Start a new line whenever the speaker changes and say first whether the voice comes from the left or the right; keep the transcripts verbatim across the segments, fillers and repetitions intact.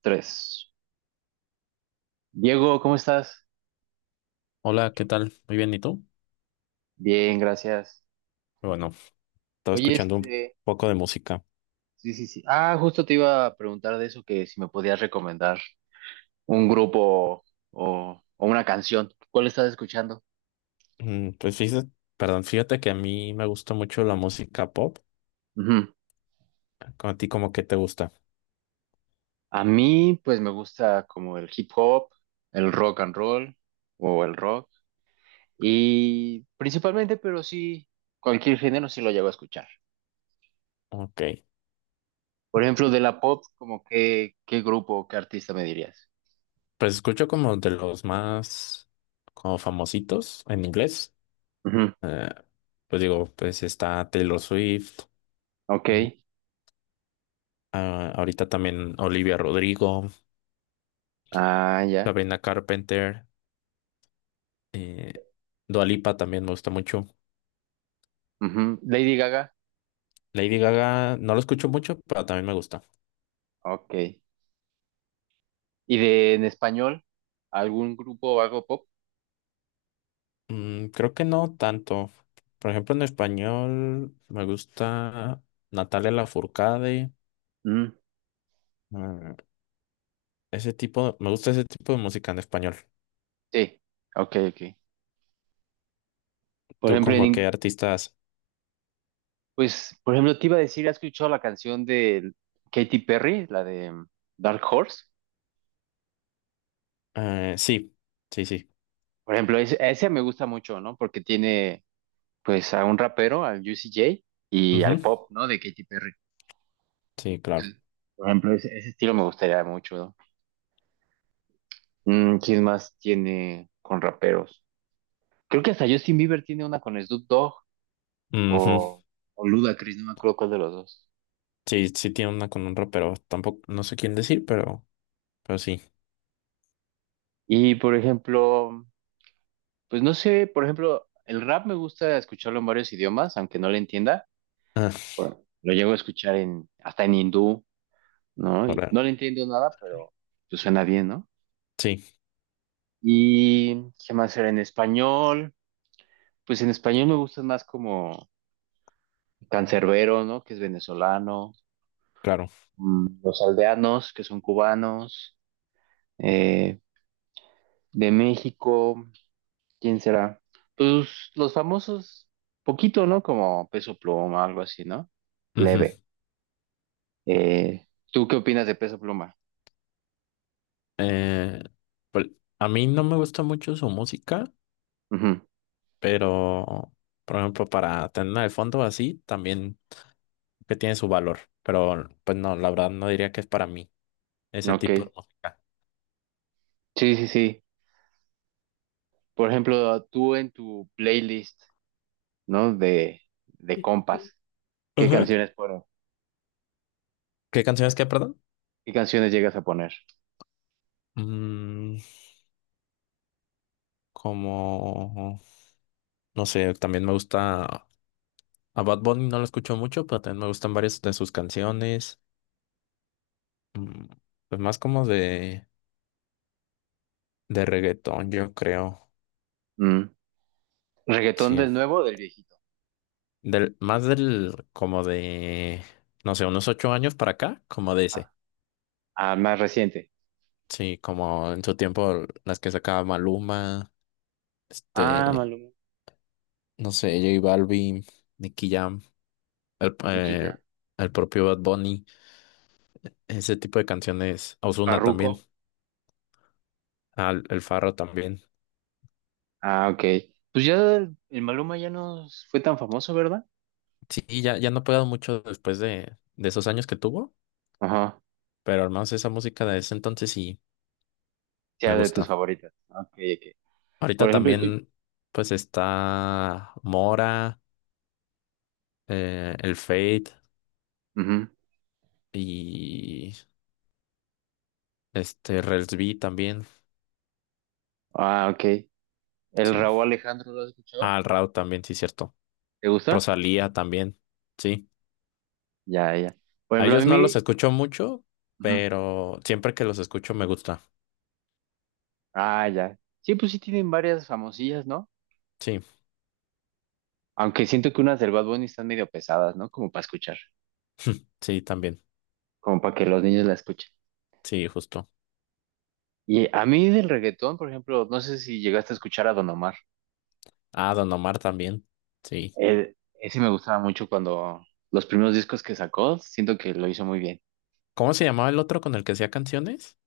right: Tres. Diego, ¿cómo estás?
left: Hola, ¿qué tal? Muy bien, ¿y tú?
right: Bien, gracias.
left: Bueno, estaba
right: Oye,
left: escuchando un
right: este,
left: poco de música.
right: sí, sí, sí. Ah, justo te iba a preguntar de eso, que si me podías recomendar un grupo o, o una canción. ¿Cuál estás escuchando?
left: Mm, Pues fíjate, perdón, fíjate que a mí me gusta mucho la música pop.
right: Ujú.
left: ¿Con a ti como que te gusta?
right: A mí, pues me gusta como el hip hop, el rock and roll o el rock. Y principalmente, pero sí, cualquier género sí lo llego a escuchar.
left: Ok.
right: Por ejemplo, de la pop, como qué, qué grupo, qué artista me dirías.
left: Pues escucho como de los más como famositos en inglés.
right: Ujú.
left: Eh, pues digo, pues está Taylor Swift. mm,
right: Ok.
left: ah, ahorita también Olivia Rodrigo.
right: Ah, ya.
left: Sabrina Carpenter, eh, Dua Lipa también me gusta mucho.
right: Ujú. Lady Gaga,
left: Lady Gaga no lo escucho mucho, pero también me gusta.
right: ok. ¿Y de en español? ¿Algún grupo o algo pop?
left: Mm, creo que no tanto. Por ejemplo, en español me gusta Natalia Lafourcade.
right: Mm,
left: mm, Ese tipo, me gusta ese tipo de música en español.
right: Sí, ok, ok. Por
left: ¿Tú
right: ejemplo, en
left: como qué
right: in-
left: artistas?
right: pues, por ejemplo, te iba a decir, ¿has escuchado la canción de Katy Perry, la de mm, Dark Horse?
left: Eh, sí, sí, sí.
right: Por ejemplo, es- esa me gusta mucho, ¿no? Porque tiene, pues, a un rapero, al Juicy J, y al
left: Ujú,
right: pop, ¿no? De Katy Perry.
left: sí, claro.
right: Sí. Por ejemplo, ese, ese estilo me gustaría mucho, ¿no? Mm, ¿quién más tiene con raperos? Creo que hasta Justin Bieber tiene una con Snoop Dogg.
left: Ujú,
right: o, o Ludacris, no me acuerdo cuál de los dos.
left: sí, sí tiene una con un pero tampoco, no sé quién decir, pero, pero sí.
right: Y por ejemplo, pues no sé, por ejemplo, el rap me gusta escucharlo en varios idiomas, aunque no le entienda.
left: Ah,
right: Bueno, lo llego a escuchar en, hasta en hindú, ¿no? Y
left: ahora,
right: no le entiendo nada, pero pues suena bien, ¿no?
left: sí,
right: Y qué más era en español. Pues en español me gustan más como Cancerbero, ¿no? Que es venezolano,
left: claro.
right: mm, Los Aldeanos, que son cubanos, eh, de México. ¿Quién será? Pues los famosos, poquito, ¿no? Como Peso Pluma, algo así, ¿no?
left: Ujú.
right: Leve. Eh, ¿tú qué opinas de Peso Pluma?
left: Eh, pues, a mí no me gusta mucho su música,
right: Ujú.
left: pero, por ejemplo, para tener de fondo así, también que tiene su valor. Pero, pues no, la verdad no diría que es para mí ese
right: Ok.
left: tipo de música.
right: Sí, sí, sí. Por ejemplo, tú en tu playlist, ¿no? De, de compas, ¿qué
left: Ajá.
right: canciones pones?
left: ¿Qué canciones que, perdón?
right: ¿Qué canciones llegas a poner?
left: Mm, como, no sé, también me gusta, a Bad Bunny no lo escucho mucho, pero también me gustan varias de sus canciones. Mm, pues más como de, de reggaetón, yo creo.
right: Mm. ¿Reggaetón
left: Sí,
right: del nuevo o del viejito?
left: Del, más del, como de, no sé, unos ocho años para acá, como de ese.
right: Ah, ah, más reciente.
left: Sí, como en su tiempo las que sacaba Maluma,
right: Ah,
left: este,
right: Maluma.
left: no sé, J Balvin, Nicky Jam, el,
right: Nicky
left: eh,
right: Jam.
left: el propio Bad Bunny, ese tipo de canciones. Ozuna
right: Farruko.
left: también, al, el Farro también.
right: Ah, ok. Pues ya el, el Maluma ya no fue tan famoso, ¿verdad?
left: Sí, ya, ya no he pegado mucho después de, de esos años que tuvo,
right: Ajá,
left: pero al menos esa música de ese entonces sí me
right: sea de tus
left: gusta.
right: favoritas. Ok, ok. Por
left: Ahorita
right: ejemplo, estoy.
left: también, pues está Mora. Eh, el Fade
right: Ujú.
left: y este Rels B también,
right: Ah, ok. ¿El
left: sí.
right: Raúl Alejandro lo has escuchado?
left: Ah, el Rauw también, sí, cierto.
right: ¿Te gusta?
left: Rosalía también, sí.
right: Ya, ya. Por
left: A
right: ejemplo, a
left: ellos no los
right: mí.
left: escucho mucho,
right: Ujú.
left: pero siempre que los escucho me gusta.
right: Ah, ya. Sí, pues sí tienen varias famosillas, ¿no?
left: Sí,
right: Aunque siento que unas del Bad Bunny están medio pesadas, ¿no? Como para escuchar.
left: sí, también.
right: Como para que los niños la escuchen.
left: Sí, justo.
right: Y a mí del reggaetón, por ejemplo, no sé si llegaste a escuchar a Don Omar.
left: Ah, Don Omar también, sí.
right: El- ese me gustaba mucho cuando los primeros discos que sacó, siento que lo hizo muy bien.
left: ¿Cómo se llamaba el otro con el que hacía canciones?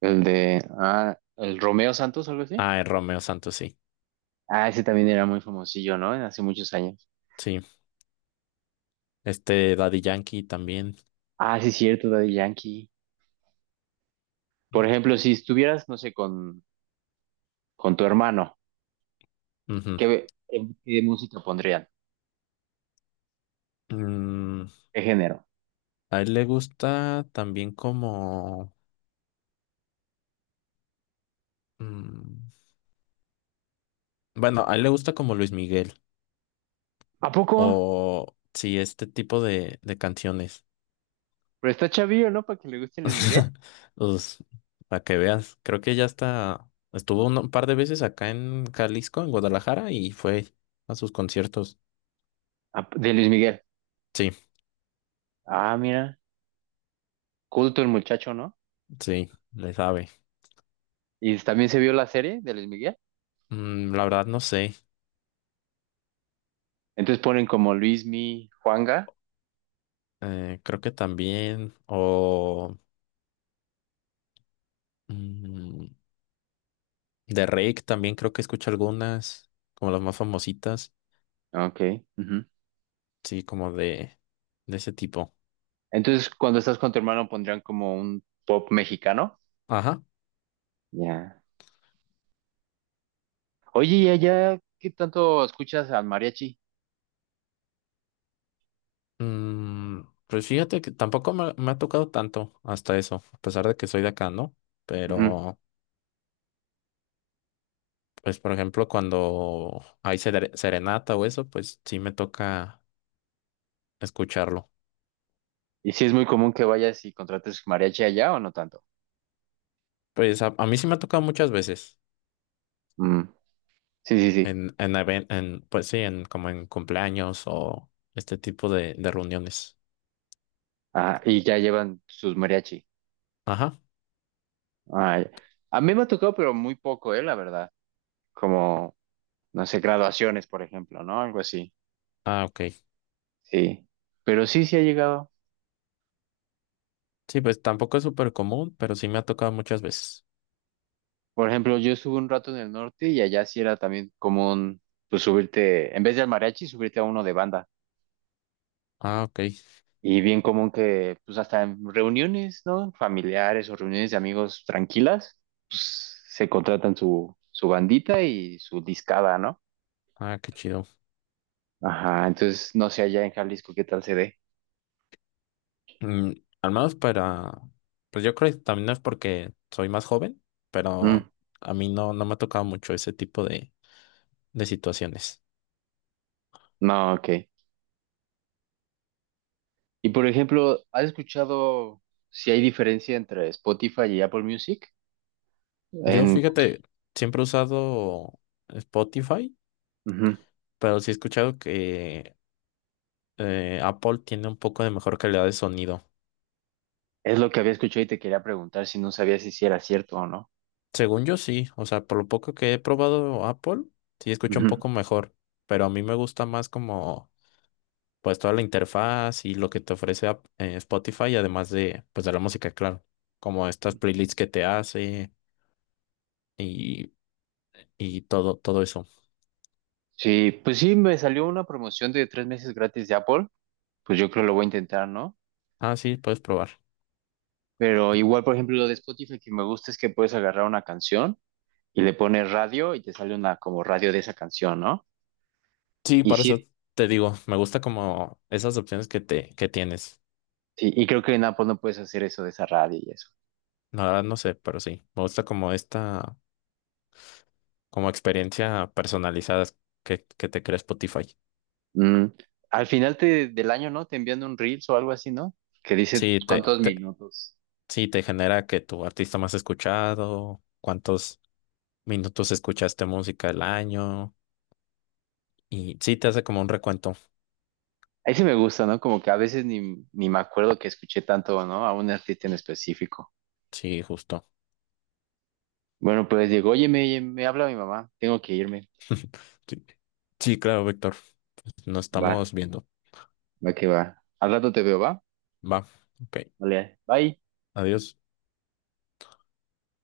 right: El de, ah, el Romeo Santos, algo así.
left: Ah, el Romeo Santos, sí.
right: Ah, ese también era muy famosillo, ¿no? Hace muchos años.
left: Sí. Este Daddy Yankee también.
right: Ah, sí, cierto, Daddy Yankee. Por ejemplo, si estuvieras, no sé, con, con tu hermano,
left: Ujú.
right: ¿qué, qué- ¿qué música pondrían?
left: Mm,
right: ¿Qué género?
left: a él le gusta también como... mm, Bueno, a él le gusta como Luis Miguel
right: ¿A poco?
left: o sí, este tipo de, de canciones.
right: Pero está chavillo, ¿no? Para que le guste Luis Miguel.
left: Pues, para que veas, creo que ya está, estuvo un par de veces acá en Jalisco, en Guadalajara, y fue a sus conciertos.
right: Ah, de Luis Miguel.
left: Sí,
right: Ah, mira, culto el muchacho, ¿no?
left: sí, le sabe.
right: Y también se vio la serie de Luis Miguel.
left: Mm, la verdad no sé,
right: Entonces ponen como Luismi, Juanga.
left: eh, creo que también, o mm, de Rake también creo que escucho algunas, como las más famositas,
right: Ok. Ujú.
left: sí, como de, de ese tipo.
right: Entonces, cuando estás con tu hermano, pondrían como un pop mexicano.
left: Ajá.
right: Ya. Oye, ¿y allá qué tanto escuchas al mariachi?
left: Mm, pues fíjate que tampoco me, me ha tocado tanto hasta eso, a pesar de que soy de acá, ¿no?
right: Ujú.
left: Pero, pues, por ejemplo, cuando hay sere- serenata o eso, pues sí me toca escucharlo.
right: Y si es muy común que vayas y contrates mariachi allá o no tanto.
left: Pues a, a mí sí me ha tocado muchas veces,
right: Mm. Sí, sí, sí.
left: en, en, even- en, pues sí, en, como en cumpleaños o este tipo de, de reuniones.
right: Ah, y ya llevan sus mariachi.
left: Ajá,
right: Ay. A mí me ha tocado, pero muy poco, eh, la verdad. Como, no sé, graduaciones, por ejemplo, ¿no? Algo así.
left: ah, ok.
right: Sí. Pero sí, sí ha llegado.
left: Sí, pues tampoco es súper común, pero sí me ha tocado muchas veces.
right: Por ejemplo, yo estuve un rato en el norte y allá sí era también común, pues subirte, en vez del mariachi, subirte a uno de banda.
left: Ah, ok.
right: Y bien común que, pues hasta en reuniones, ¿no? Familiares o reuniones de amigos tranquilas, pues se contratan su, su bandita y su discada, ¿no?
left: Ah, qué chido.
right: Ajá, entonces no sé allá en Jalisco qué tal se dé.
left: Mm, al menos para, pues yo creo que también no es porque soy más joven,
right: Mm,
left: pero a mí no, no me ha tocado mucho ese tipo de, de situaciones.
right: no, ok. Y por ejemplo, ¿has escuchado si hay diferencia entre Spotify y Apple Music?
left: Yo,
right: En,
left: fíjate, siempre he usado Spotify,
right: ujú.
left: pero sí he escuchado que eh, Apple tiene un poco de mejor calidad de sonido.
right: Es lo que había escuchado y te quería preguntar si no sabías si sí era cierto o no.
left: Según yo sí, o sea, por lo poco que he probado Apple, sí escucho un
right: Ujú.
left: poco mejor, pero a mí me gusta más como pues toda la interfaz y lo que te ofrece Ap- eh, Spotify, además de, pues de la música, claro, como estas playlists que te hace y, y todo, todo eso.
right: Sí, pues sí, me salió una promoción de tres meses gratis de Apple, pues yo creo lo voy a intentar, ¿no?
left: Ah, sí, puedes probar.
right: Pero igual, por ejemplo, lo de Spotify que me gusta es que puedes agarrar una canción y le pones radio y te sale una como radio de esa canción, ¿no?
left: Sí,
right: Y
left: para eso
right: sí,
left: te digo, me gusta como esas opciones que te, que tienes.
right: sí, y creo que en Apple no puedes hacer eso de esa radio y eso.
left: La verdad no sé, pero sí, me gusta como esta, como experiencia personalizada que, que te crea Spotify.
right: Mm, Al final te- del año, ¿no? Te envían un Reels o algo así, ¿no? Que dice
left: Sí, te,
right: cuántos
left: te,
right: minutos.
left: sí, te genera que tu artista más escuchado, cuántos minutos escuchaste música el año. Y sí, te hace como un recuento.
right: Ahí sí me gusta, ¿no? Como que a veces ni, ni me acuerdo que escuché tanto, ¿no? A un artista en específico.
left: Sí, justo.
right: Bueno, pues digo, oye, me, me habla mi mamá, tengo que irme.
left: Sí, sí, claro, Víctor. Nos
right: Va,
left: estamos viendo.
right: va que va. Al rato te veo, ¿va?
left: Va. Ok.
right: Vale, bye.
left: Adiós.